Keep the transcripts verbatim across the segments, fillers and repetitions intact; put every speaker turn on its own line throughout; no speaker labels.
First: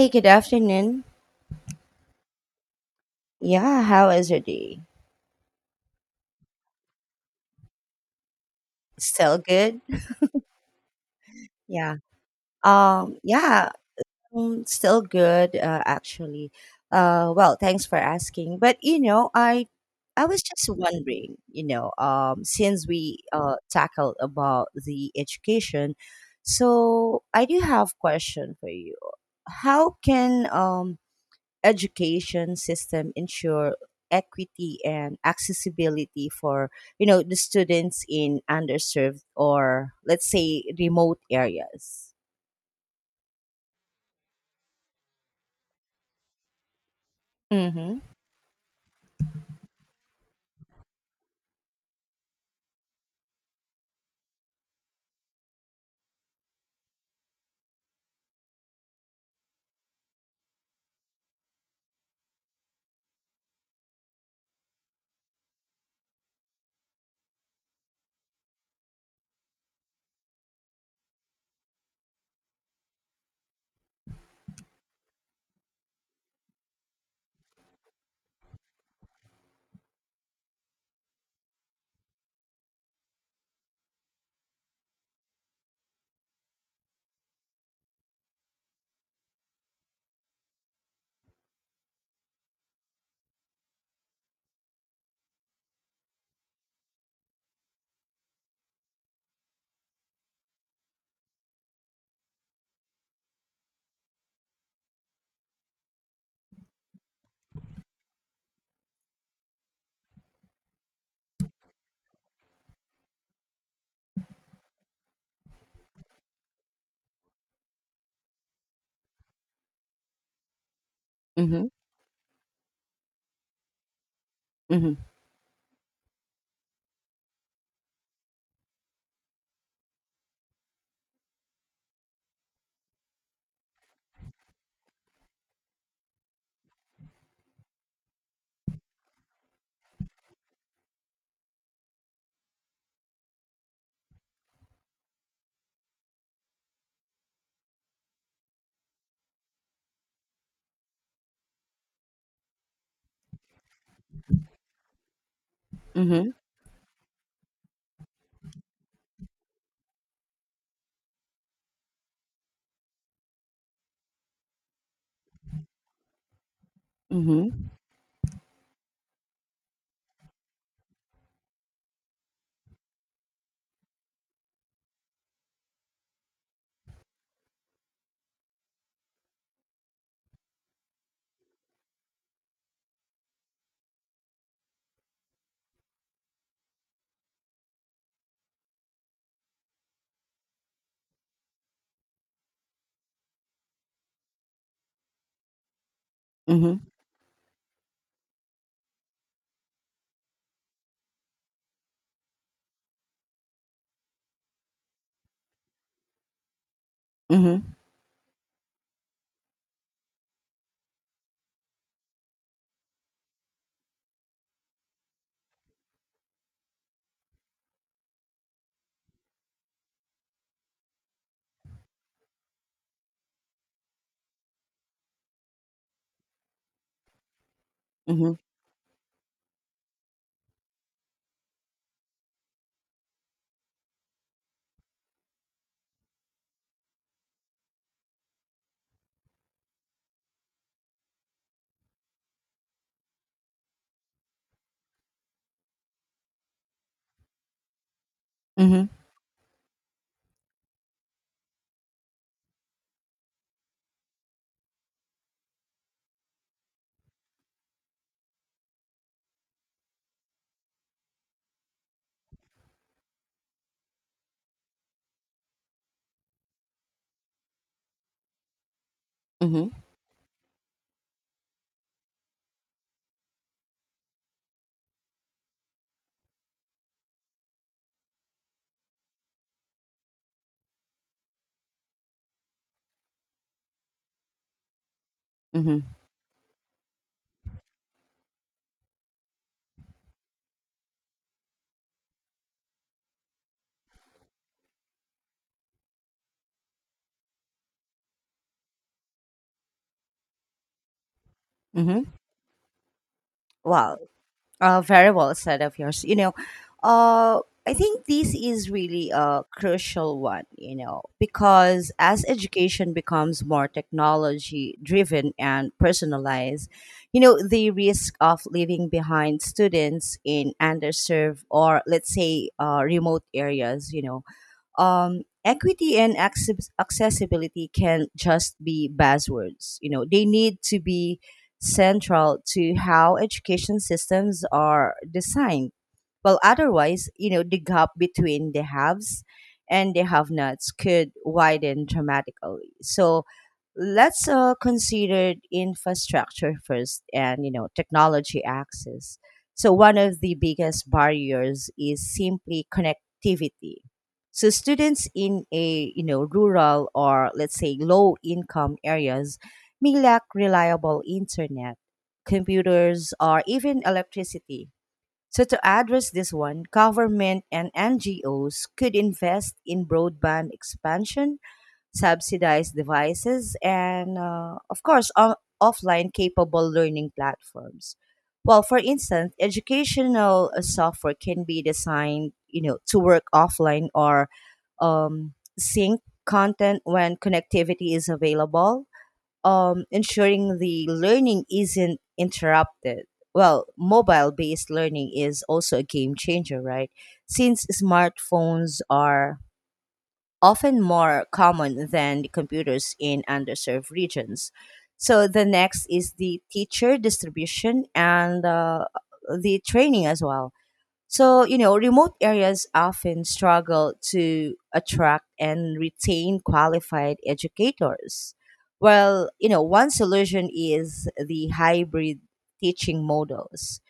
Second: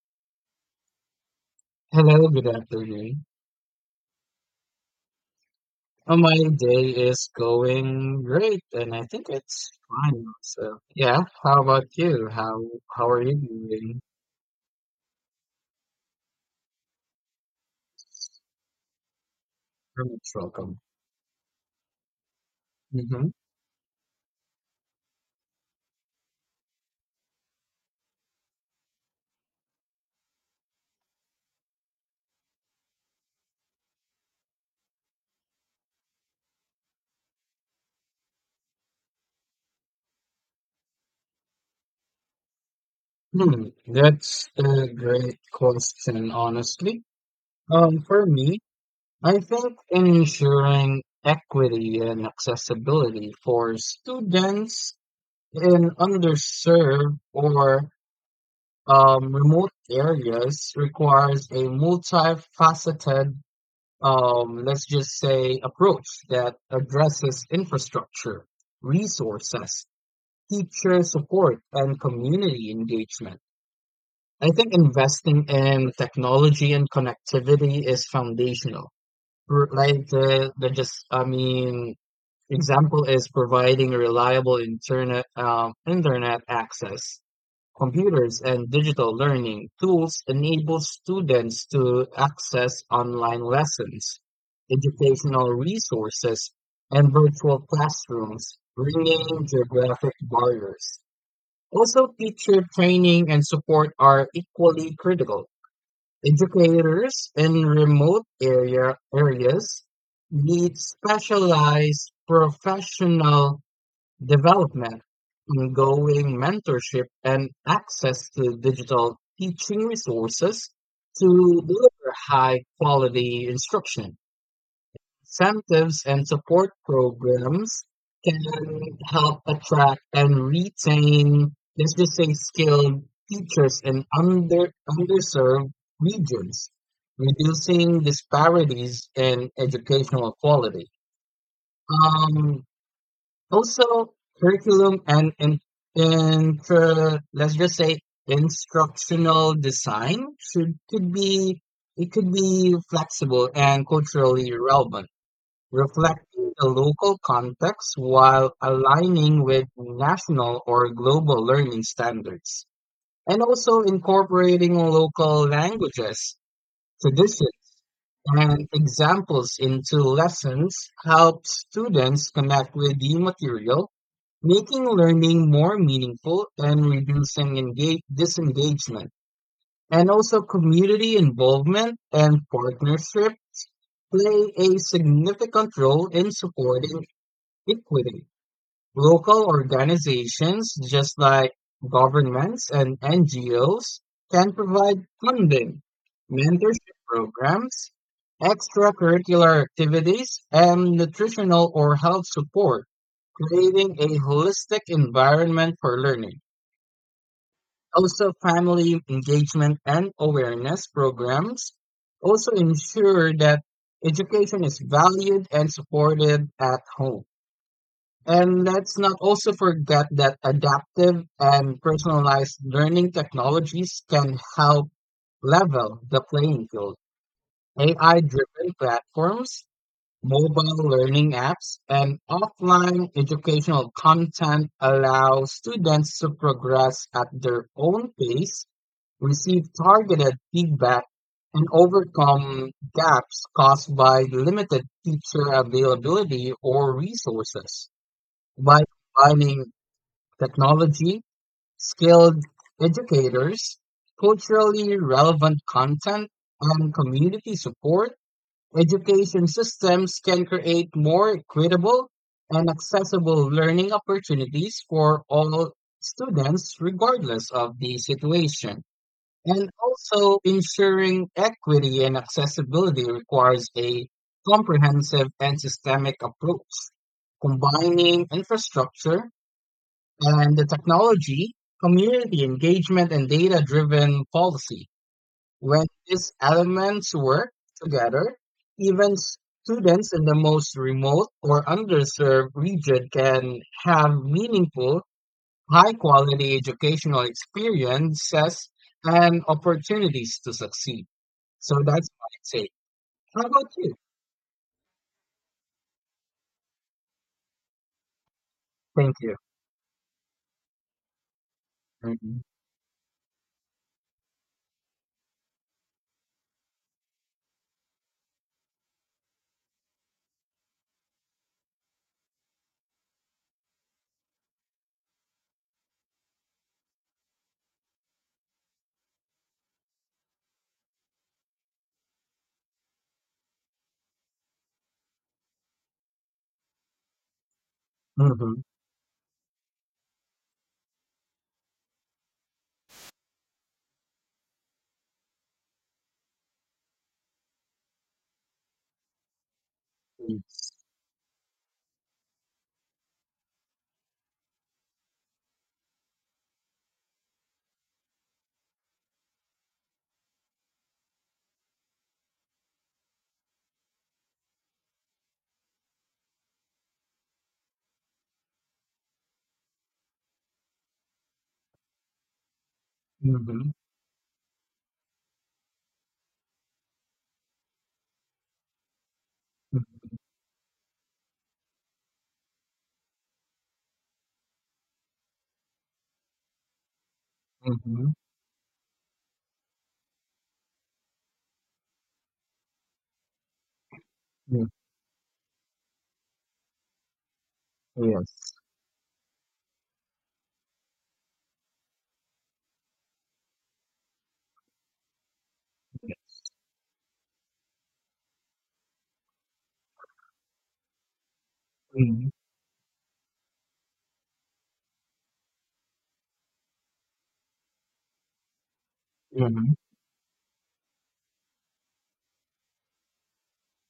Hey, good afternoon.
Hello, good afternoon.
Yeah, how is your day?
Oh, my day is going great, and I think
Still
it's
good?
fine. So, yeah, how about
Yeah.
you? How how
Um,
are you
yeah,
doing?
um, still good, uh, actually. Uh, well, thanks for asking. But you know, I
Very
I
much
was just
welcome.
wondering, you know, um, since we
Hmm
uh tackled about the education, so I do have question for you. How can um education system ensure equity and accessibility for you know the students in underserved or let's say remote areas.
Hmm, that's a great question, honestly. Um,
Mm-hmm
for me, I think ensuring equity and accessibility for students in underserved or um, remote areas requires a multifaceted um, let's just say, approach that addresses infrastructure, resources, teacher support, and community engagement. I think investing in technology and connectivity is foundational. R- Like the, the just, I mean, Example is providing reliable internet um, internet access. Computers and digital learning tools enable students to access online lessons, educational resources, and virtual classrooms, bringing geographic barriers. Also, teacher training and support are equally critical. Educators in remote area areas need specialized professional development, ongoing mentorship, and access to digital teaching resources to
mm-hmm
deliver high quality instruction.
mm-hmm
Incentives and support programs can help attract and retain, let's just say, skilled teachers in under, underserved regions, reducing disparities in educational quality. Um, Also, curriculum and in, intra, let's just say, instructional design should could be it could be flexible and culturally relevant,
mm-hmm
reflecting the local context while aligning with national or global learning standards, and also incorporating local languages,
mm-hmm
traditions, and examples into lessons help students connect with the material, making learning more meaningful and reducing engage- disengagement. And also, community involvement and partnership play a significant role in supporting equity. Local organizations, just like governments and N G Os, can provide funding, mentorship programs, extracurricular activities, and nutritional or health support, creating a holistic environment for learning.
mm-hmm
Also, family engagement and awareness programs also ensure that education is valued and supported at home. And let's not also forget that adaptive and personalized learning technologies can help level the playing field. A I
mm-hmm
driven platforms, mobile learning apps, and offline educational content allow students to progress at their own pace, receive targeted feedback, and overcome gaps caused by limited teacher availability or resources. By
mm-hmm
combining technology, skilled educators, culturally relevant content, and community support, education systems can create more equitable and accessible learning opportunities for all students, regardless of the situation. And
mm-hmm
also, ensuring equity and accessibility requires a comprehensive and systemic approach, combining infrastructure, and the technology, community engagement, and data driven policy.
mm-hmm
When these elements work together, even students in the most remote or underserved region can have meaningful, high quality educational experiences and opportunities to succeed. So
Mm-hmm.
that's what I'd say. How about you?
Wow. Uh, very well said of yours. You know, uh, I think this is really
Thank you.
a crucial one, you know, because as
Mm-hmm.
education becomes more technology driven and personalized, you know, the risk of leaving behind students in underserved or, let's say, uh, remote areas, you know, um, equity and access- accessibility can just be buzzwords. You know, they need to be central to how education systems are designed. Well, otherwise, you know, the gap between
Mm-hmm.
the haves and the have nots could widen dramatically. So let's uh, consider infrastructure first and, you know, technology access. So one of the
Yes.
biggest barriers is simply connectivity. So students in a, you know, rural or let's say low income areas may lack reliable internet, computers, or even electricity, so to address this one, government and N G Os could invest in broadband expansion, subsidize devices,
Mm-hmm.
and uh, of course, o- offline capable learning platforms. Well, for instance, educational uh, software can be designed, you know, to work offline or um, sync content when connectivity
Mm-hmm.
is available, um, ensuring the learning isn't interrupted. Well, mobile
Mm-hmm.
based learning is also a game changer, right? Since smartphones are often more common than the computers in underserved regions. So the next is the teacher distribution and uh, the training as well. So, you know, remote
Yes.
areas often struggle to attract and retain qualified educators. Well, you know,
Mhm,
one solution is the hybrid teaching models.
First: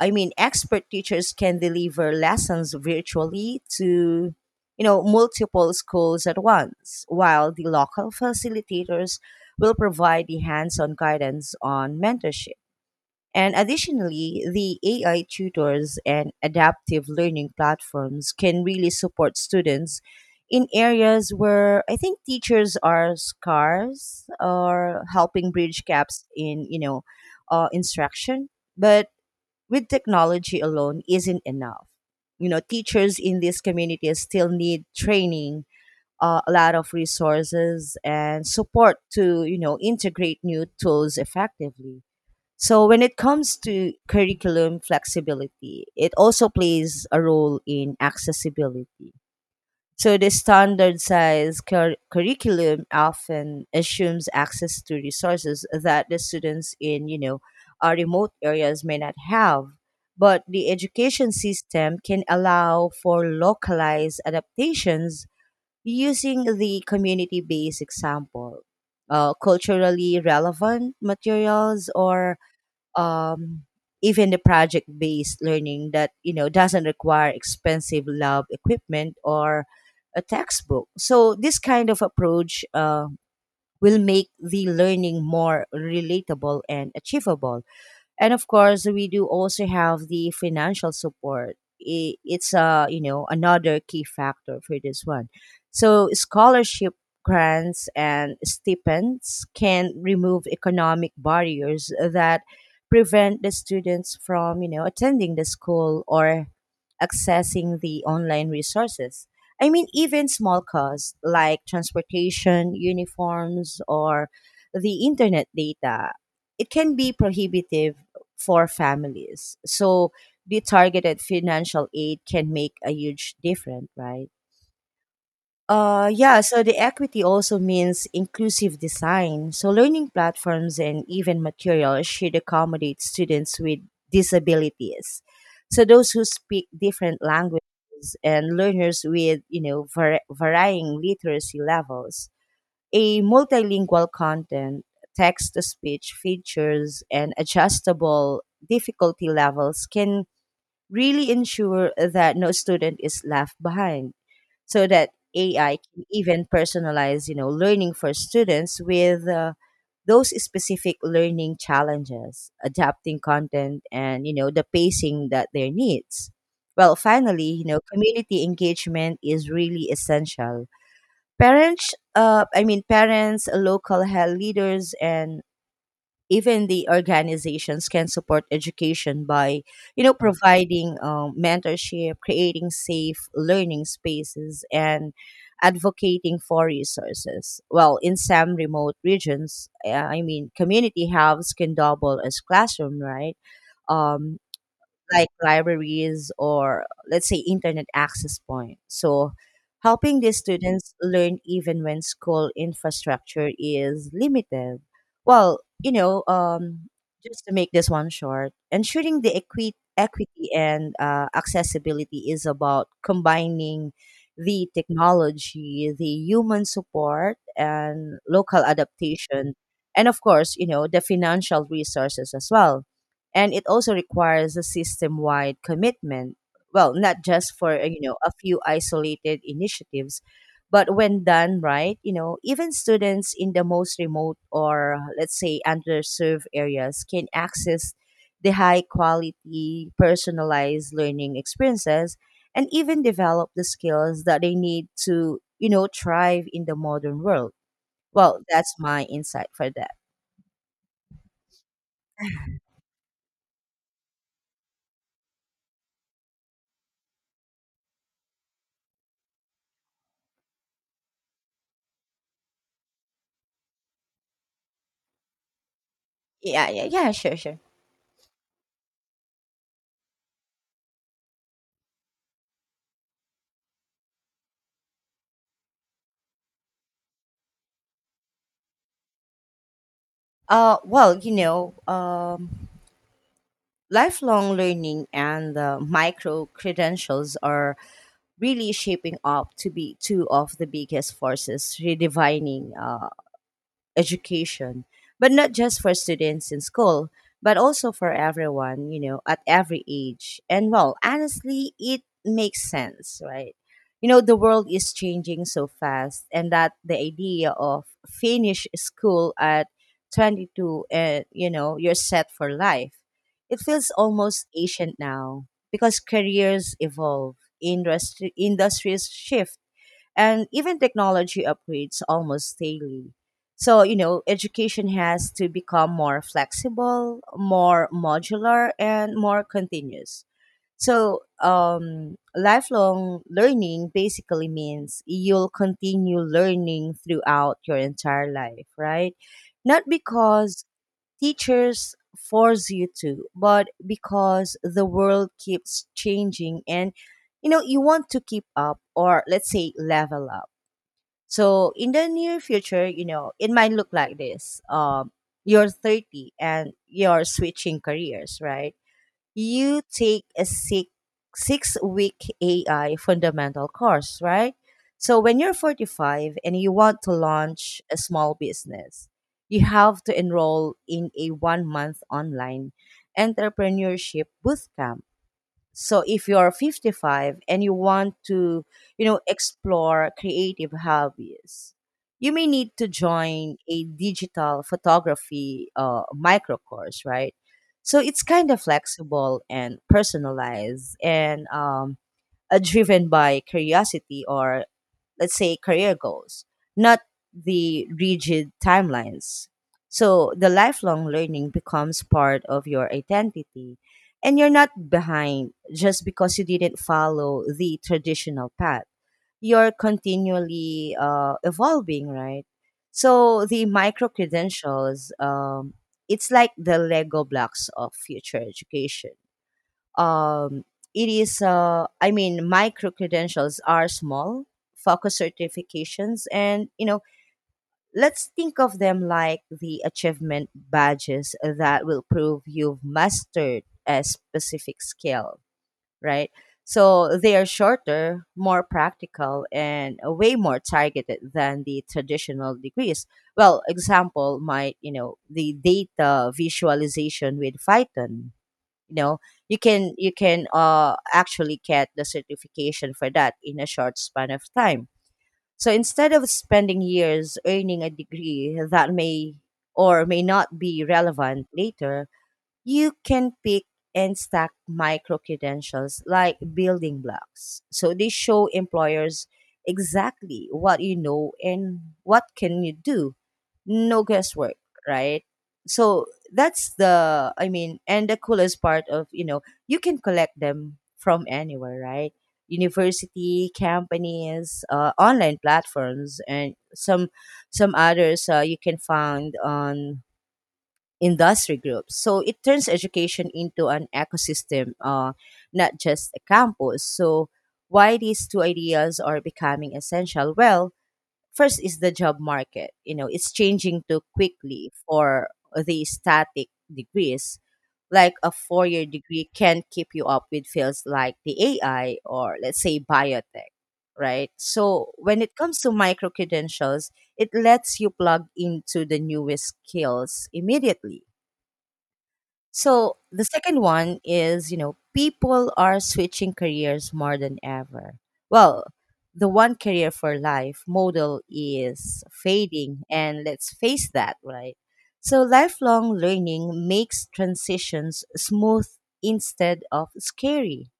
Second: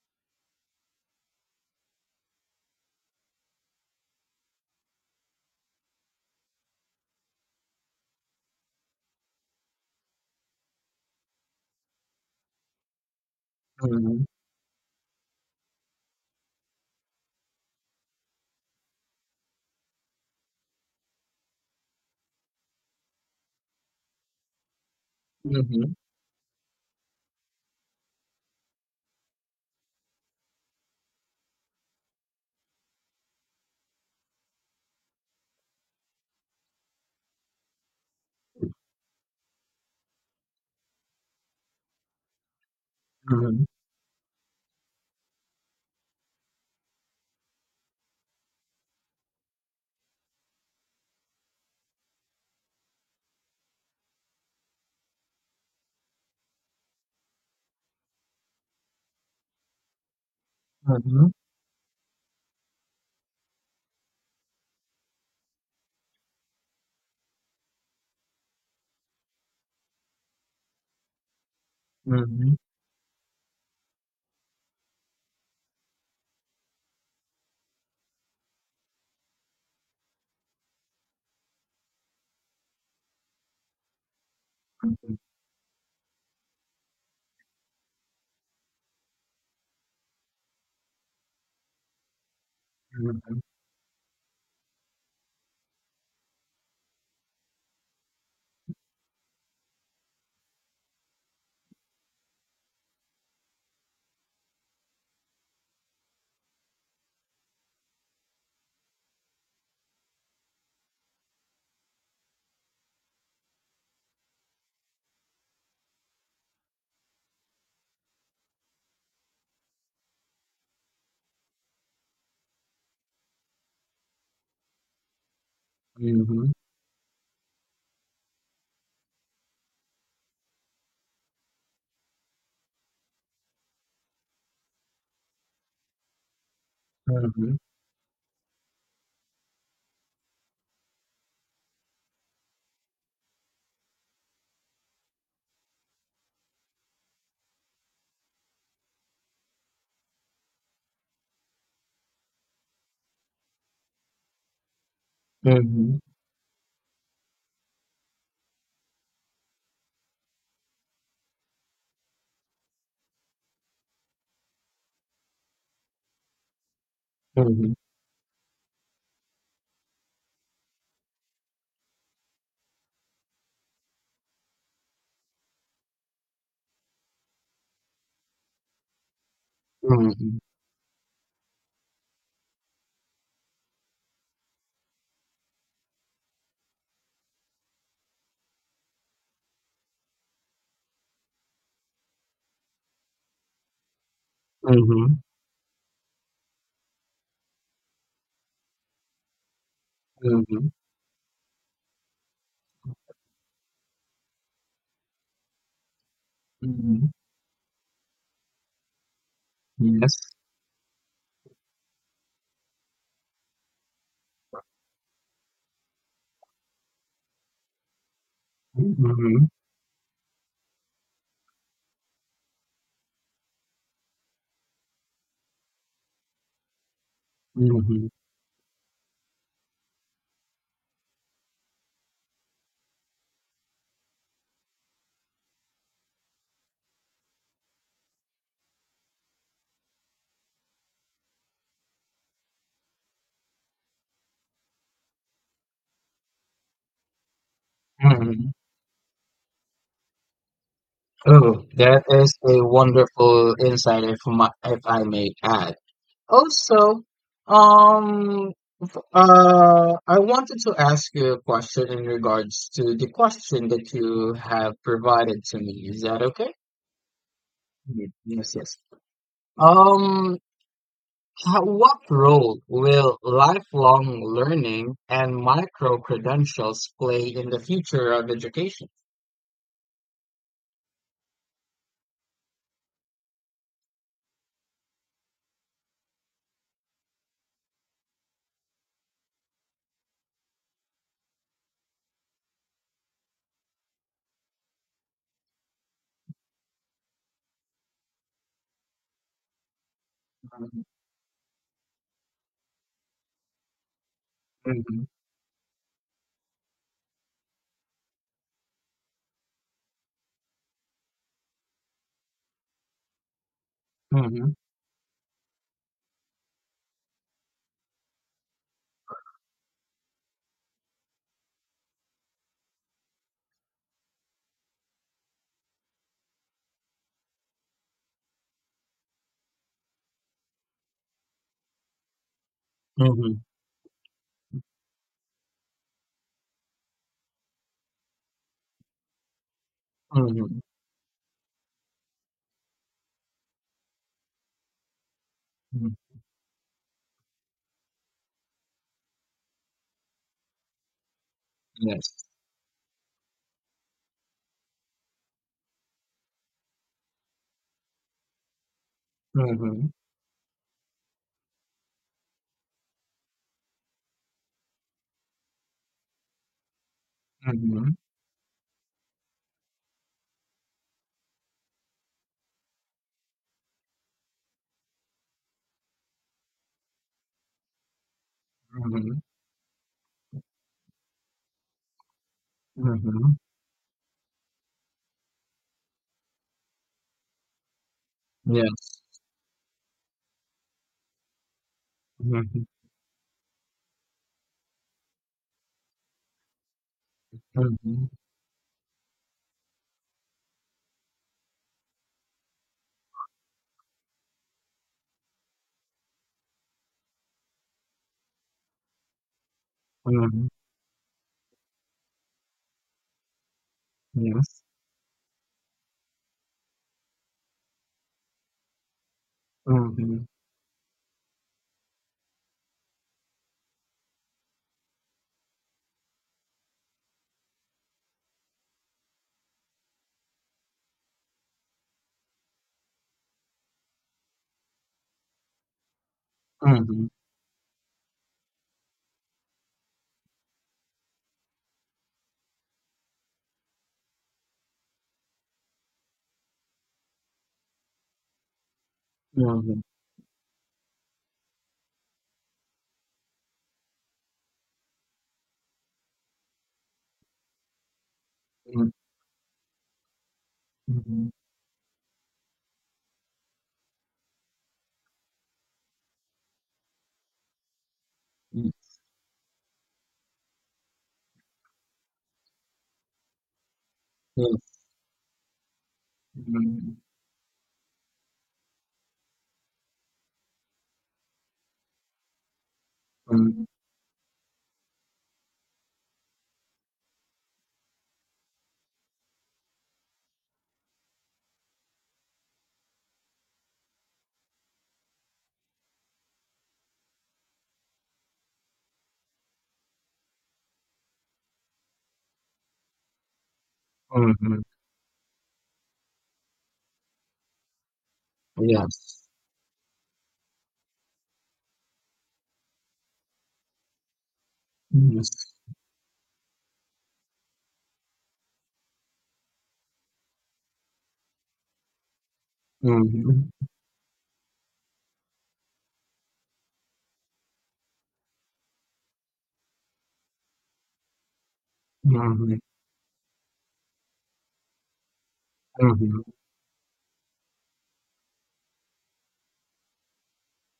I mean, expert teachers can deliver lessons virtually to, you know, multiple schools at once, while the local facilitators will provide the hands on guidance on mentorship. And
mhm,
additionally, the A I tutors and adaptive learning platforms can really support students in areas where I think teachers are scarce, or helping bridge
mhm,
gaps in, you know, uh, instruction. But with technology alone isn't enough. You know, teachers in these communities still need training, uh, a lot of resources and
mhm,
support to, you know, integrate new tools effectively. So when it comes
mhm,
to curriculum flexibility, it also plays a role in accessibility. So the standard size cur- curriculum often assumes access to resources that the students in, you know, uh, remote areas may not have. But the education
mhm,
system can allow for localized adaptations using the community-based example, uh, culturally relevant materials,
mhm,
or
mhm,
um, even the project based learning that you know doesn't require expensive lab equipment or a textbook. So this kind of approach uh, will make the learning more relatable and achievable. And of course we do also have the financial support. I- it's a, you know,
mhm,
another key factor for this one. So scholarship, grants and stipends can remove economic barriers that prevent the students from, you know, attending the school or accessing the online resources. I mean, even small costs like transportation, uniforms, or the internet data, it can be prohibitive for families. So the targeted financial aid can make a huge difference, right? Uh, yeah,
mhm,
so the equity also means inclusive design. So learning platforms and even materials should accommodate students with disabilities. So those who speak different
mhm,
languages and learners with, you know, var- varying literacy levels. A multilingual content, text to speech features and adjustable difficulty levels can really ensure that no student is left behind, so that A I
mhm,
can even personalize, you know, learning for students with uh, those specific learning challenges, adapting content and, you know, the pacing that their needs. Well, finally, you know, community engagement is really essential. Parents, uh, I mean, parents, local health leaders, and even the organizations can support education by, you know,
mhm,
providing um, mentorship, creating safe learning spaces, and advocating for resources. Well, in some remote regions, uh, I mean community hubs can double as classroom, right? um,
mhm,
like libraries or let's say internet access point. So helping these
mhm,
students learn even when school infrastructure is limited. Well, you know, um,
mhm.
just to make this one short, ensuring the equi-
Yes.
equity and uh, accessibility is about combining the technology, the human support, and local
hmm
adaptation, and of course, you know, the financial resources as well. And it also requires a system-wide commitment, well not just
hmm
for uh, you
hmm
know a few isolated initiatives, but when done right, you know, even students in the most remote or let's say underserved areas can access the high quality personalized learning experiences and even develop the skills that they need to, you know, thrive in the modern world. Well, that's my insight for that.
Oh, that is a wonderful insight, if my, if I may add. Also, um, uh, I wanted to ask you a question in regards to the question that you have provided to me. Is that okay?
Yeah, yeah, yeah, sure, sure.
Mm, yes, yes. Um, ho- what role will lifelong learning and micro credentials play in the future of education?
Uh, well, you know, um, Lifelong learning and the micro credentials are really shaping up to be two of the biggest forces redefining uh, education, but not just for students in school, but also for everyone, you know, at every age. And
Mm-hmm,
well, honestly, it makes sense, right? You know, the world is changing so fast, and that the idea of finish school at twenty-two and, you know, you're set for life, it feels almost
mm-hmm,
ancient now because careers evolve, industry, industries shift and even technology upgrades almost daily. So, you know, education has to become more flexible, more modular, and more continuous. So, um, lifelong
mm-hmm,
learning basically means you'll continue learning throughout your entire life, right? Not
mm-hmm,
because teachers force you to, but because the world keeps changing and you know you want to keep up or let's say level up. So in the
yes.
near future, you know, it might look like this. Um, you're thirty and you're switching careers, right? You
Mm-hmm,
take a six six week A I fundamental course, right? So when you're forty-five and you want to launch
mm-hmm,
a small business, you have to enroll in a one month online entrepreneurship bootcamp. So if you're fifty-five and you want to, you
mm-hmm,
know, explore creative hobbies, you may need to
mm-hmm,
join a digital photography uh, micro course, right? So it's kind of
yes.
flexible and personalized, and um, uh,
Mm-hmm,
driven by curiosity or, let's say, career goals, not the
mm-hmm,
rigid timelines. So the lifelong learning becomes part of your identity, and you're not behind just because you didn't follow the traditional path. You're
mm-hmm,
continually uh, evolving, right? So the micro
yes.
credentials, um, it's like the Lego blocks of future education.
Mm-hmm,
Um, it is uh, I mean Micro credentials are small focus certifications, and you know let's think of them like the achievement badges that will prove you've mastered a specific skill, right?
mm-hmm,
So they are shorter, more practical and way more targeted than the traditional degrees. Well, example might, you know, the data visualization with python. You know, you
mm-hmm,
can you can uh actually get the certification for that in a short span of time. So instead of spending years earning a degree
mm-hmm,
that may or may not be relevant later, you can pick and stack micro credentials like building blocks, so they show
yes.
employers exactly what you know and what can you do. No guesswork, right? So that's the, I mean, And the coolest part of, you know, you can collect them from anywhere, right? University,
Mm-hmm,
companies, uh, online platforms, and some some others uh, you can find on industry groups. So it turns education into an ecosystem, uh, not just a campus. So why these two ideas are becoming essential? Well, first is the job market. You know, it's changing too
mm-hmm,
quickly for the static degrees. Like a four year
yes.
degree can't keep you up with fields like the A I or let's say biotech, right? So when it
Yes.
comes to micro credentials, it lets you plug into the newest skills immediately. So the
Mhm.
second one is, you know, people are switching careers more than ever. Well, the one career for life model is
Mhm.
fading, and let's face that, right? So lifelong
Mhm.
learning makes transitions smooth instead of scary.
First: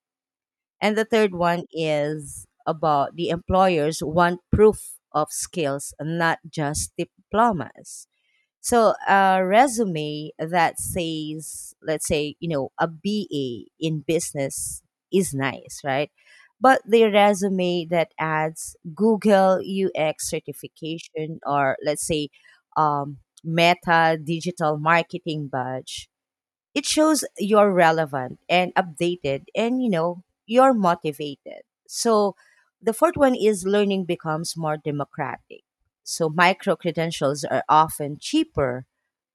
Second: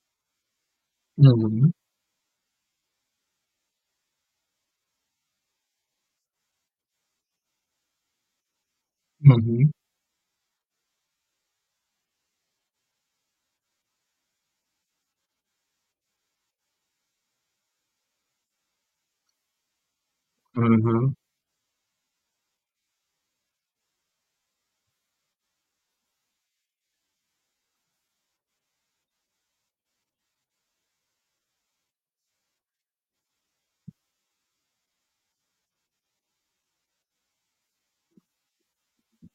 And the third one
Mhm.
is about the employers want proof of skills, not just diplomas. So a
Mhm.
resume that says, let's say, you know, a B A in business is nice, right? But the resume that adds Google U X
Mhm.
certification or let's say um, Meta digital marketing badge, it shows you're relevant and updated and, you know, you're motivated. So the fourth one is learning becomes more democratic. So micro credentials are often cheaper,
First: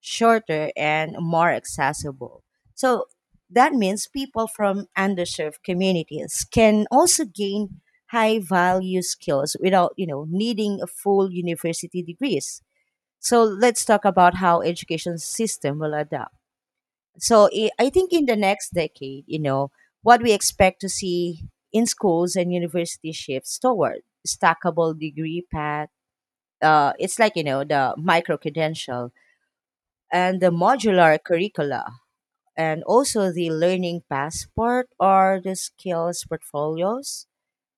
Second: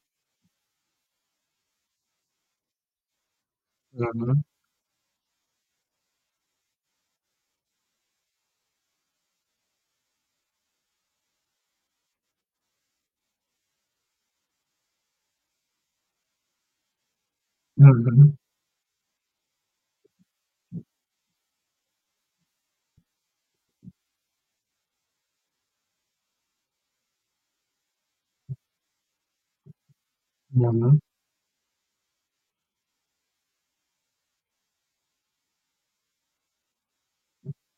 shorter, and more accessible. So that means
Mhm.
people from underserved communities can also gain high value skills without you know needing a full university degrees. So let's talk about how education system will adapt. So i I think in the
Mhm.
next decade, you know, what we expect to see in schools and universities shifts toward stackable degree path. Uh, it's like you know the micro credential and the
Mhm.
modular curricula, and also the learning passport or the skills portfolios,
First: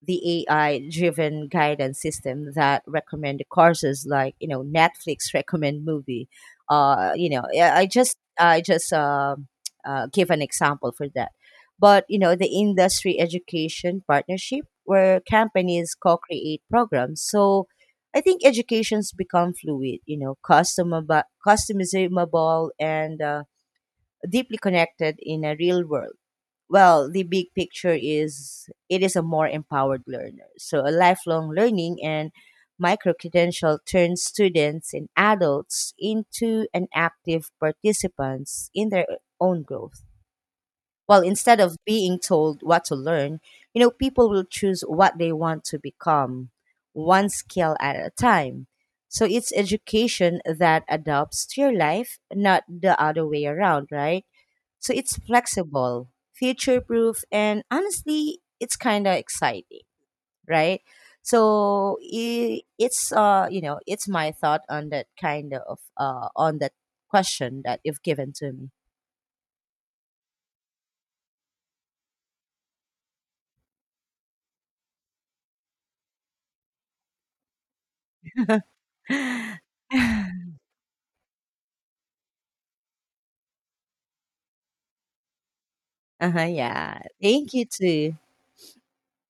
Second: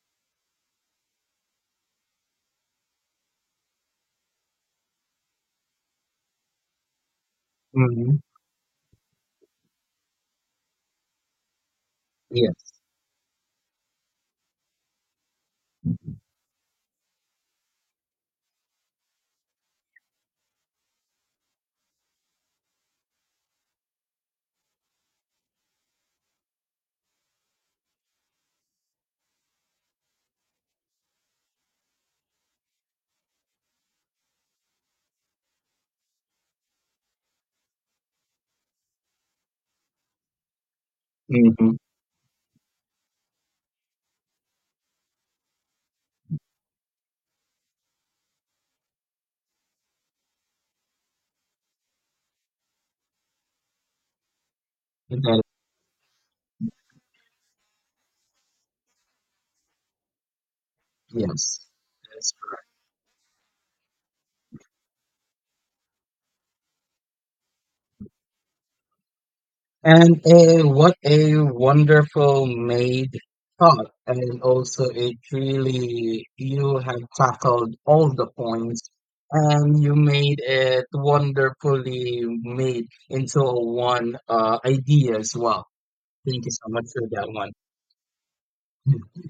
the A I driven guidance system that recommend the courses like you know Netflix recommend movie. Uh, you know, yeah, I just
Mhm.
I just uh, uh, give an example for that. But you know, the
Yes.
industry education partnership where companies co-create programs. So I think educations become fluid. You know, customizable, customizable, and uh, deeply connected in a real world. Well, the big picture is it is a more empowered learner. So a lifelong learning and micro credential turns students and adults into an active participants in their own growth. Well, instead of
Mhm.
being told what to learn, you know, people will choose what they want to become, one skill at a time. So it's education that adapts to your life, not the other way around, right? So it's
That
flexible, future proof, and honestly, it's kind of exciting, right?
is, yes.
So
That is
i-
correct.
it's uh you know it's my thought on that kind of uh on that question that you've given to me.
And uh, what a wonderful made thought. And also, it really, you have tackled all the points and you made it wonderfully made into a one uh, idea as well.
Uh-huh,
Thank you so much
yeah,
for that one.
thank you too.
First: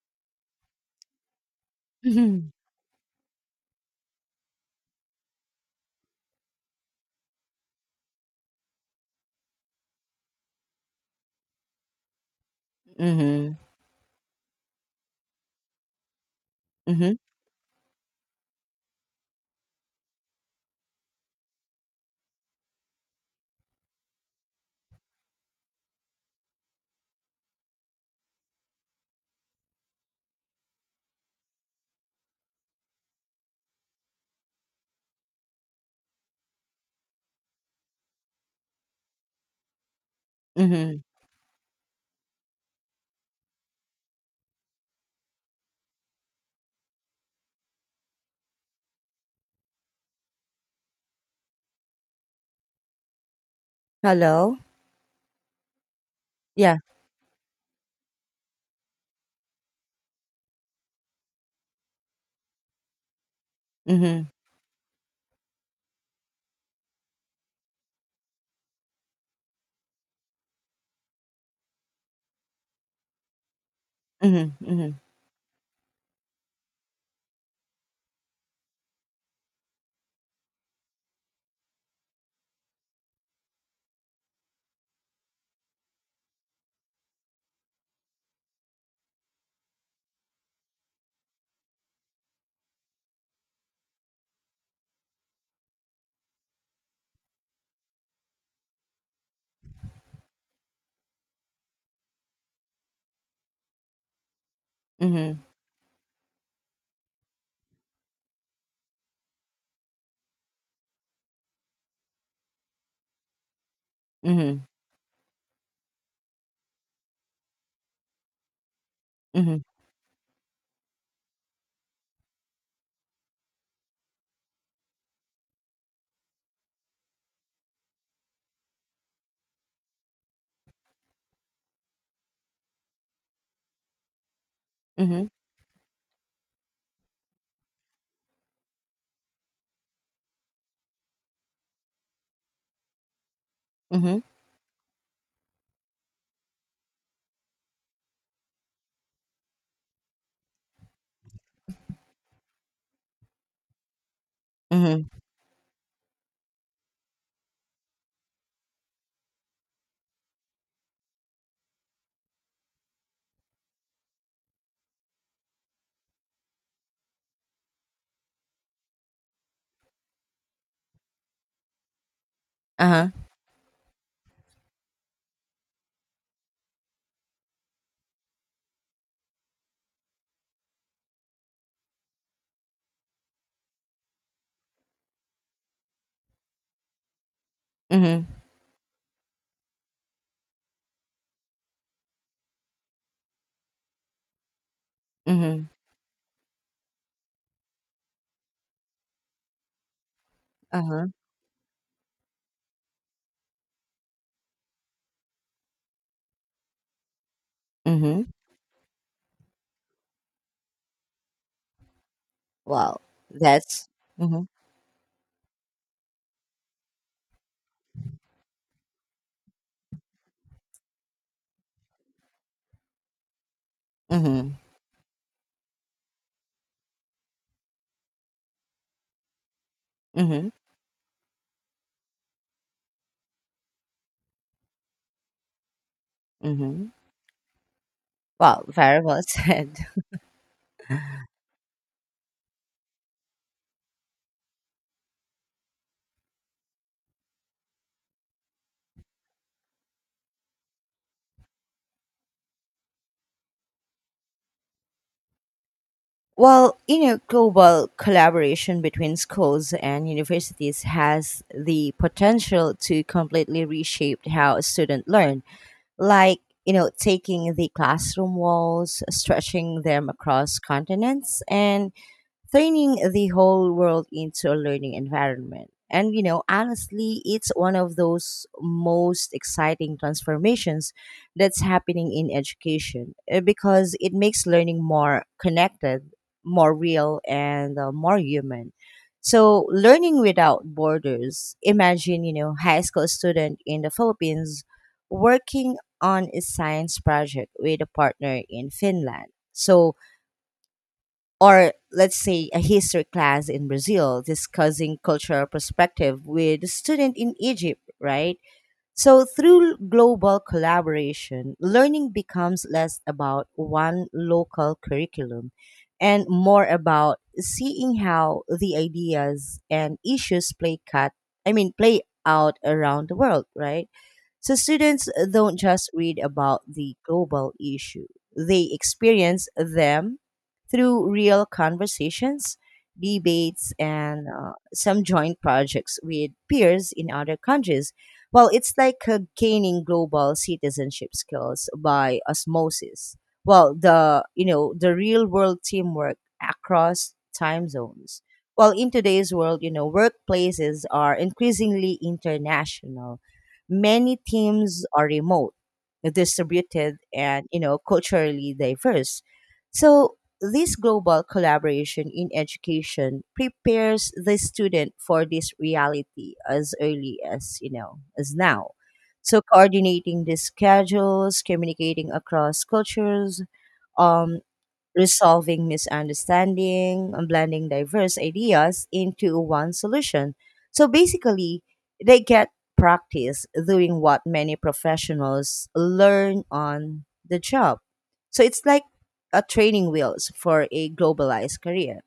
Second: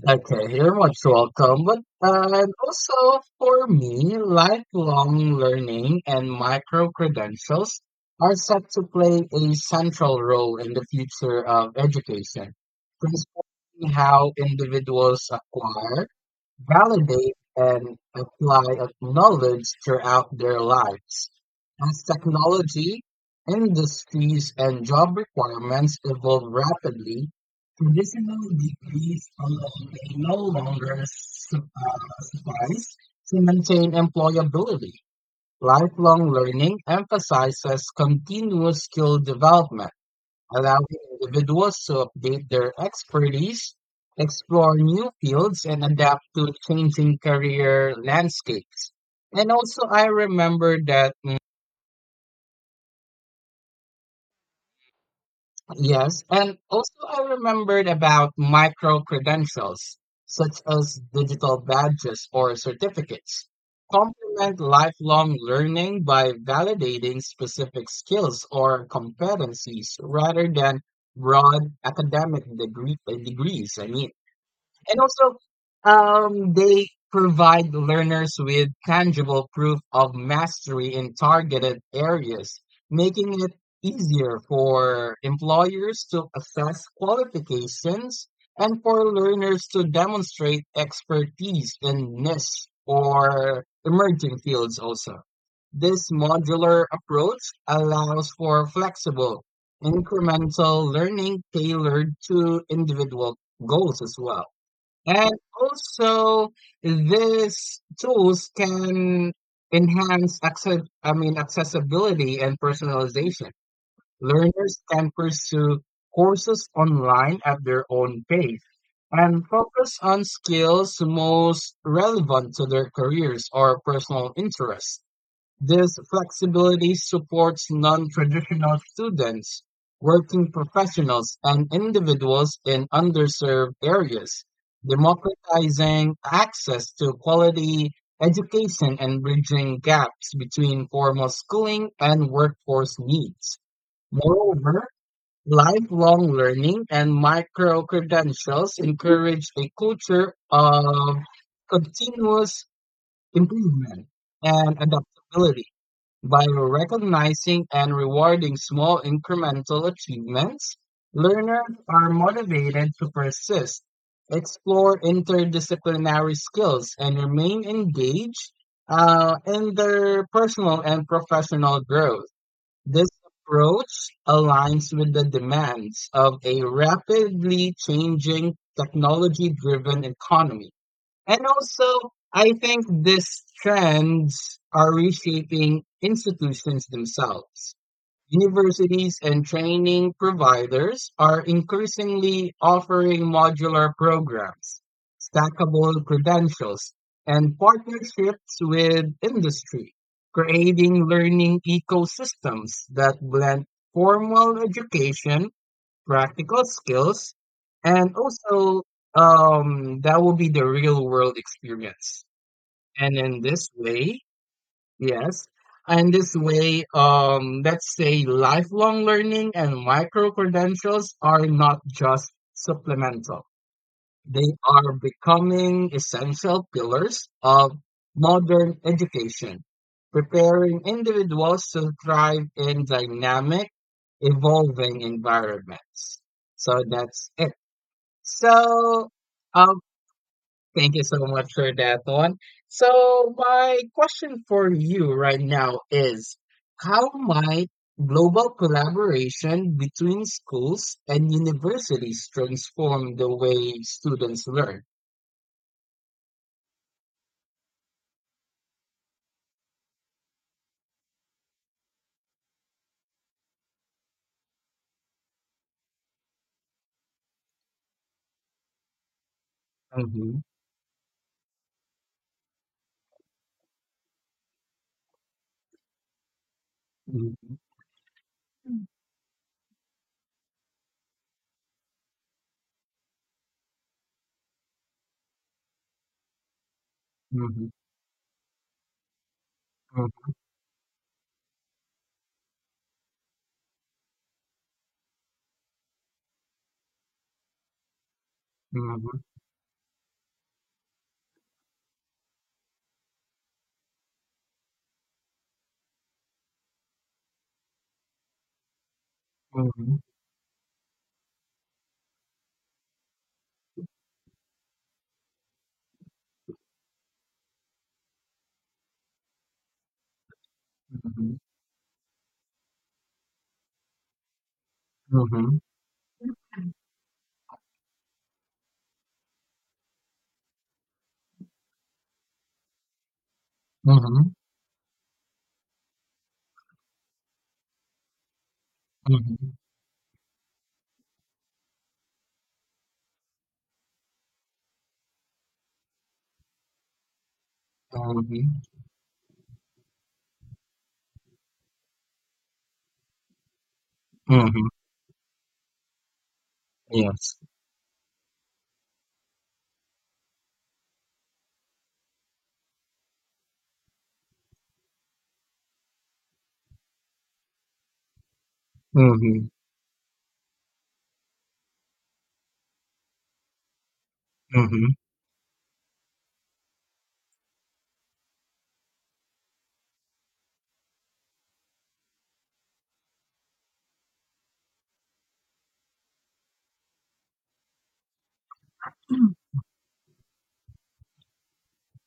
Okay, you're most welcome. But uh,
Mhm,
and also for me, lifelong learning and micro credentials are set to play a central role in the future of education,
mhm,
transforming how individuals acquire,
mhm,
validate, and apply a knowledge throughout their lives. As technology, industries, and job requirements evolve rapidly, traditional degrees alone may no longer su- uh, suffice to maintain employability. Lifelong learning emphasizes continuous skill development, allowing
mhm.
individuals to update their expertise, explore new fields, and adapt to changing career landscapes. And also, I remember that, mm,
Hello,
yes, and
yeah.
also I remembered about micro credentials, such as digital badges or certificates,
Mhm,
complement lifelong learning by validating specific skills or competencies rather than broad academic degree, degrees, I mean.
mhm, mhm,
And also, um, they provide learners with tangible proof of mastery in targeted areas, making it easier for employers to assess qualifications and for learners to demonstrate expertise in niche or emerging fields also. This modular approach allows for flexible, incremental learning tailored to individual goals as well. And
mhm,
also, these tools can enhance access, I mean, accessibility and personalization.
mhm,
Learners can pursue courses online at their own pace and
mhm,
focus on skills most relevant to their careers or personal interests. This flexibility supports non-traditional students, working professionals, and individuals in underserved areas,
mhm,
democratizing access to quality education and bridging gaps between formal schooling and workforce needs.
mhm,
Moreover, lifelong learning and micro-credentials encourage a culture of continuous improvement and
mhm.
adaptability. By recognizing and rewarding small incremental achievements, learners are motivated to persist, explore interdisciplinary skills, and remain engaged uh, in their personal and professional growth.
Uh
This
huh.
approach aligns with the demands of a rapidly changing technology driven economy, and also, I think these trends are reshaping institutions themselves.
Mhm,
Universities and training providers are increasingly offering modular programs,
mhm,
stackable credentials, and partnerships with industry,
uh
creating
huh.
learning ecosystems that blend formal education, practical skills,
Uh huh.
and
Mhm.
also um that will be the real world experience.
Wow,
And in this
that's
way,
mhm,
yes, and this way, um, let's say, lifelong learning and micro credentials are not just supplemental, they
mhm,
are becoming essential pillars of modern education,
mhm,
preparing individuals to thrive in dynamic, evolving environments. So
mhm.
that's it.
Wow, very
So,
well said.
um, thank you so much for that one. So, my question for you right now is, how might global collaboration between schools and universities transform the way students learn?
Well, you know, global collaboration between schools and universities has the potential to completely reshape how students learn, like, you know, taking the classroom walls, stretching them
Mhm,
across continents, and turning the whole world into a learning environment. And you know, honestly, it's
mhm,
one of those most exciting transformations that's happening in education, uh, because it makes learning more connected, more real,
mhm,
and uh, more human. So, learning
mhm,
without borders. Imagine, you know, high school student in the Philippines working on a science project with a partner in
mhm,
Finland. So, or let's say a history class in Brazil discussing cultural perspective with a student in Egypt, right? So
mhm,
through
mhm,
global collaboration, learning becomes less about one local curriculum and more about seeing how the ideas and issues play cut I mean play out around the world, right? So students don't
mhm,
just read about the global issue, they experience them through real conversations, debates, and
mhm,
uh, some joint projects with peers in other countries. Well, it's like uh,
mhm,
gaining global citizenship skills by osmosis. Well, the you know the real world teamwork across time zones.
mhm,
Well, in today's world, you know, workplaces are increasingly international. Many
mhm.
teams are remote, distributed,
Yes.
and you know culturally diverse. So this global collaboration in education prepares the student for this reality as early as you know as now. So
Mhm,
coordinating the schedules, communicating across cultures, um,
mhm,
resolving misunderstanding and blending diverse ideas into one solution. So basically, they get practice doing what many professionals learn on the job. So it's like a training wheels for a globalized career.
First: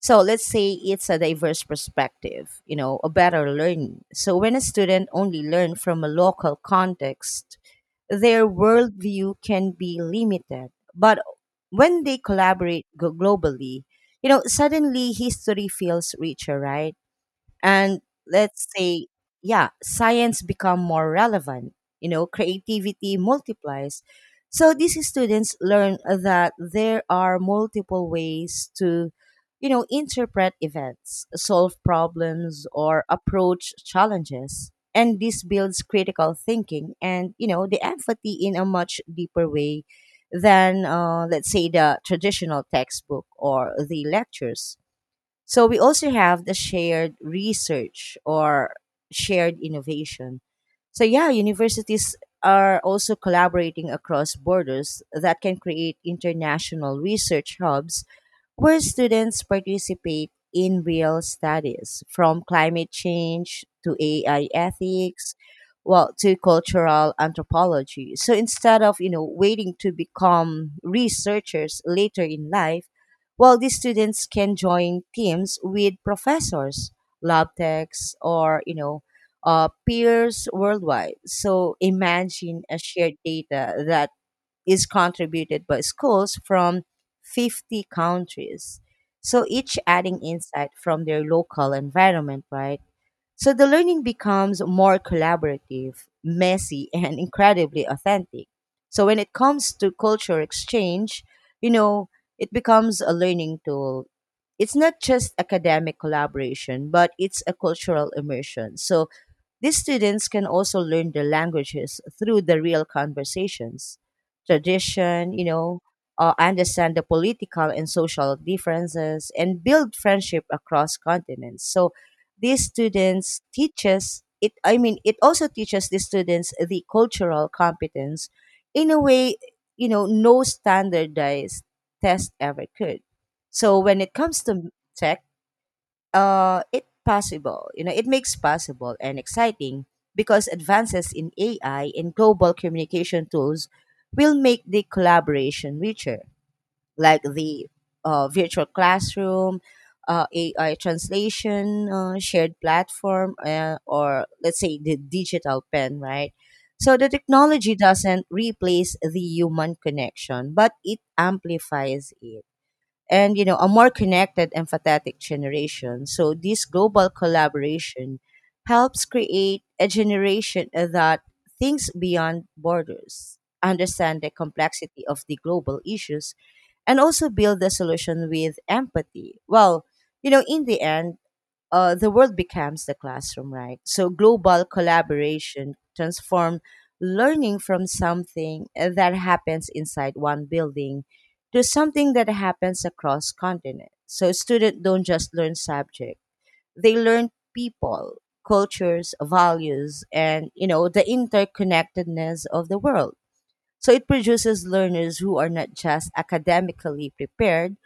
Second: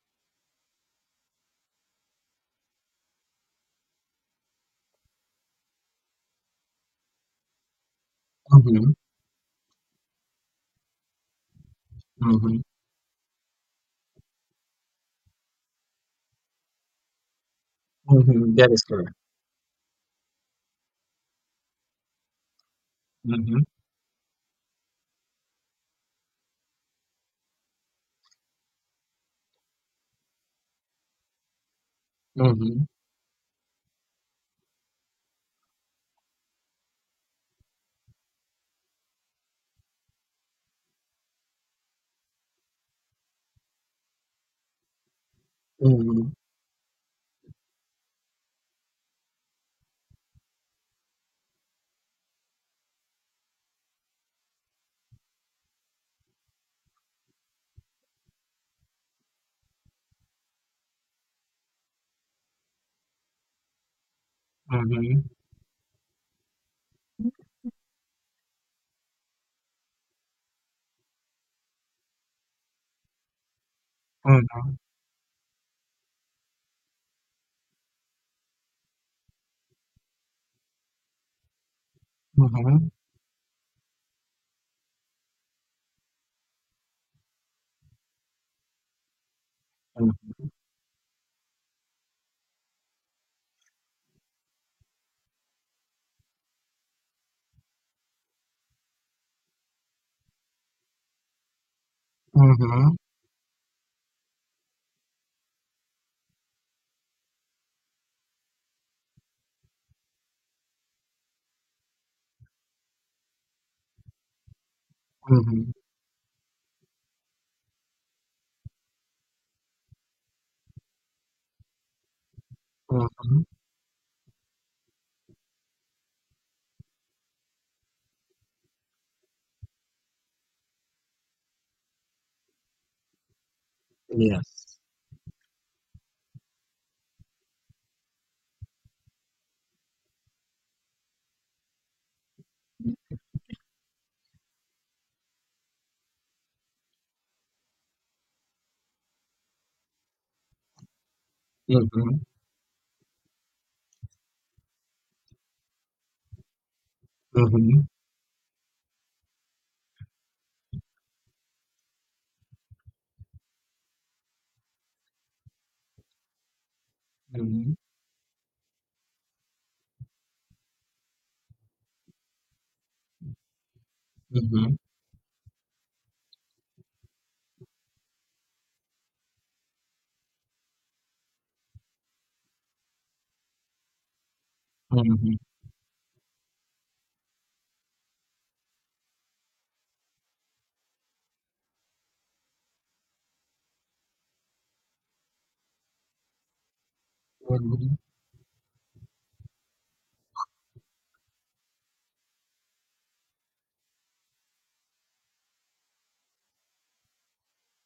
So let's say it's a diverse perspective, you know, a better learning. So when a student only learn from a local context, their
mhm,
worldview can be limited. But when they
mhm,
collaborate go- globally, you know, suddenly history feels richer, right? And
mhm.
let's
That is
say
correct.
yeah science become more relevant, you know creativity
Mhm,
multiplies. So these students learn that there are multiple ways to you know interpret events, solve problems
mhm,
or approach challenges, and this builds critical thinking and you know the empathy in a much deeper way than uh, let's say the traditional textbook or the lectures. So we
mhm,
also
mhm,
have the shared research or shared innovation. So yeah, universities are also collaborating across borders that can create international research hubs where students participate in real studies from climate change to A I
mhm,
ethics, well, to cultural anthropology. So instead of, you know, waiting to become researchers later in life, well, these students can
mhm,
join teams with professors, lab techs, or, you know, uh, peers worldwide. So imagine a shared data that is contributed by schools from fifty countries. So each adding
mhm,
insight from their local environment, right? So the learning becomes more collaborative, messy, and incredibly authentic. So when it comes to culture exchange, you know, it becomes a learning tool. It's not just academic collaboration, but it's a cultural immersion. So these students can also learn the languages through the real conversations, tradition, you
mhm,
know, uh, understand the political and social differences, and build friendship across continents. So these students
mhm.
teaches it. I mean, it also teaches the students the cultural competence in a way you know no standardized test ever could. So when it comes to
Yes.
tech, uh, it possible. You know, it makes possible and exciting because advances in A I and global communication tools will make the collaboration richer, like the uh, virtual classroom, uh, A I translation, uh,
Mm-hmm.
shared platform, uh, or let's say the digital pen, right? So the technology
Mm-hmm.
doesn't replace the human connection, but it amplifies it, and you know a more connected empathetic generation. So this global
Mm-hmm.
collaboration helps create a generation that thinks beyond borders, understand the
Mm-hmm.
complexity of the global issues, and also build the solution with empathy. Well, you know, in the end, uh, the world becomes the classroom, right? So global
Mm-hmm.
collaboration transform learning from something that happens inside one building to something that happens across continents. So students don't just learn subject; they learn
Mm-hmm.
people, cultures, values, and you know the interconnectedness of the world. So it produces learners who are not just academically prepared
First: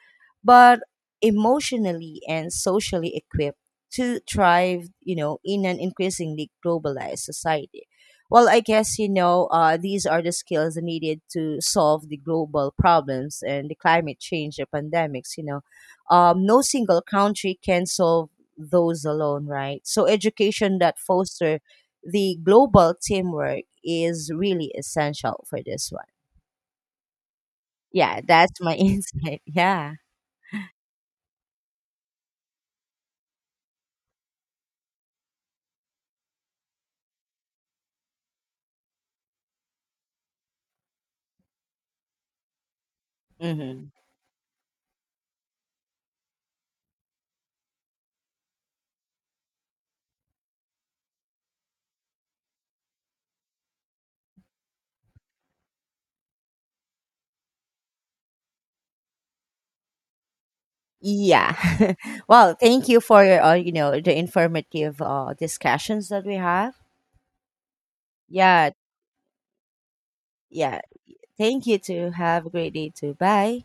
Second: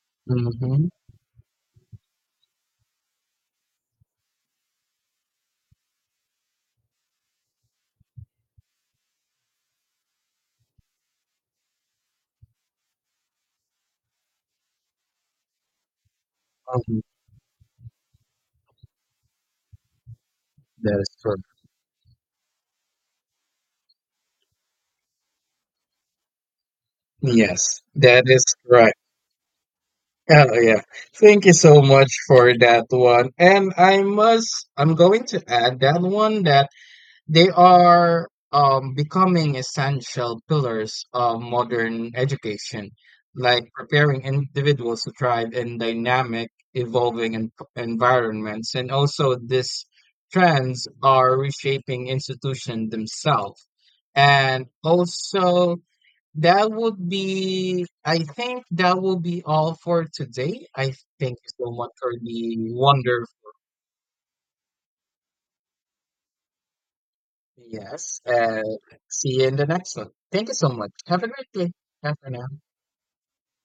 but
Mm-hmm.
emotionally and socially equipped to thrive, you know, in an increasingly globalized society. Well, I guess, you know, uh, these are the skills needed to solve the global problems and the climate change, the pandemics, you know. Um, no single
Mm-hmm.
country can solve those alone, right? So education
That
that
is correct.
foster the global teamwork is really essential for this one.
Yes,
Yeah,
that is
that's my
correct.
insight. Yeah.
Oh yeah. Thank you so much for that one. And I must I'm going to add that one that they are um becoming essential pillars of modern education, like
Hmm.
preparing individuals to thrive in dynamic, evolving en- environments. And also these trends are reshaping institutions themselves. And also that would be, I think that will be all for today. I thank you so much
Yeah.
for
Well,
the
thank you for
wonderful,
your, uh, you know the informative uh, discussions that we have.
yes. Uh,
Yeah.
see you in the next one. Thank you so
Yeah.
much. Have a great
Thank
day.
you too.
Bye for
Have
now.
a great day too. Bye.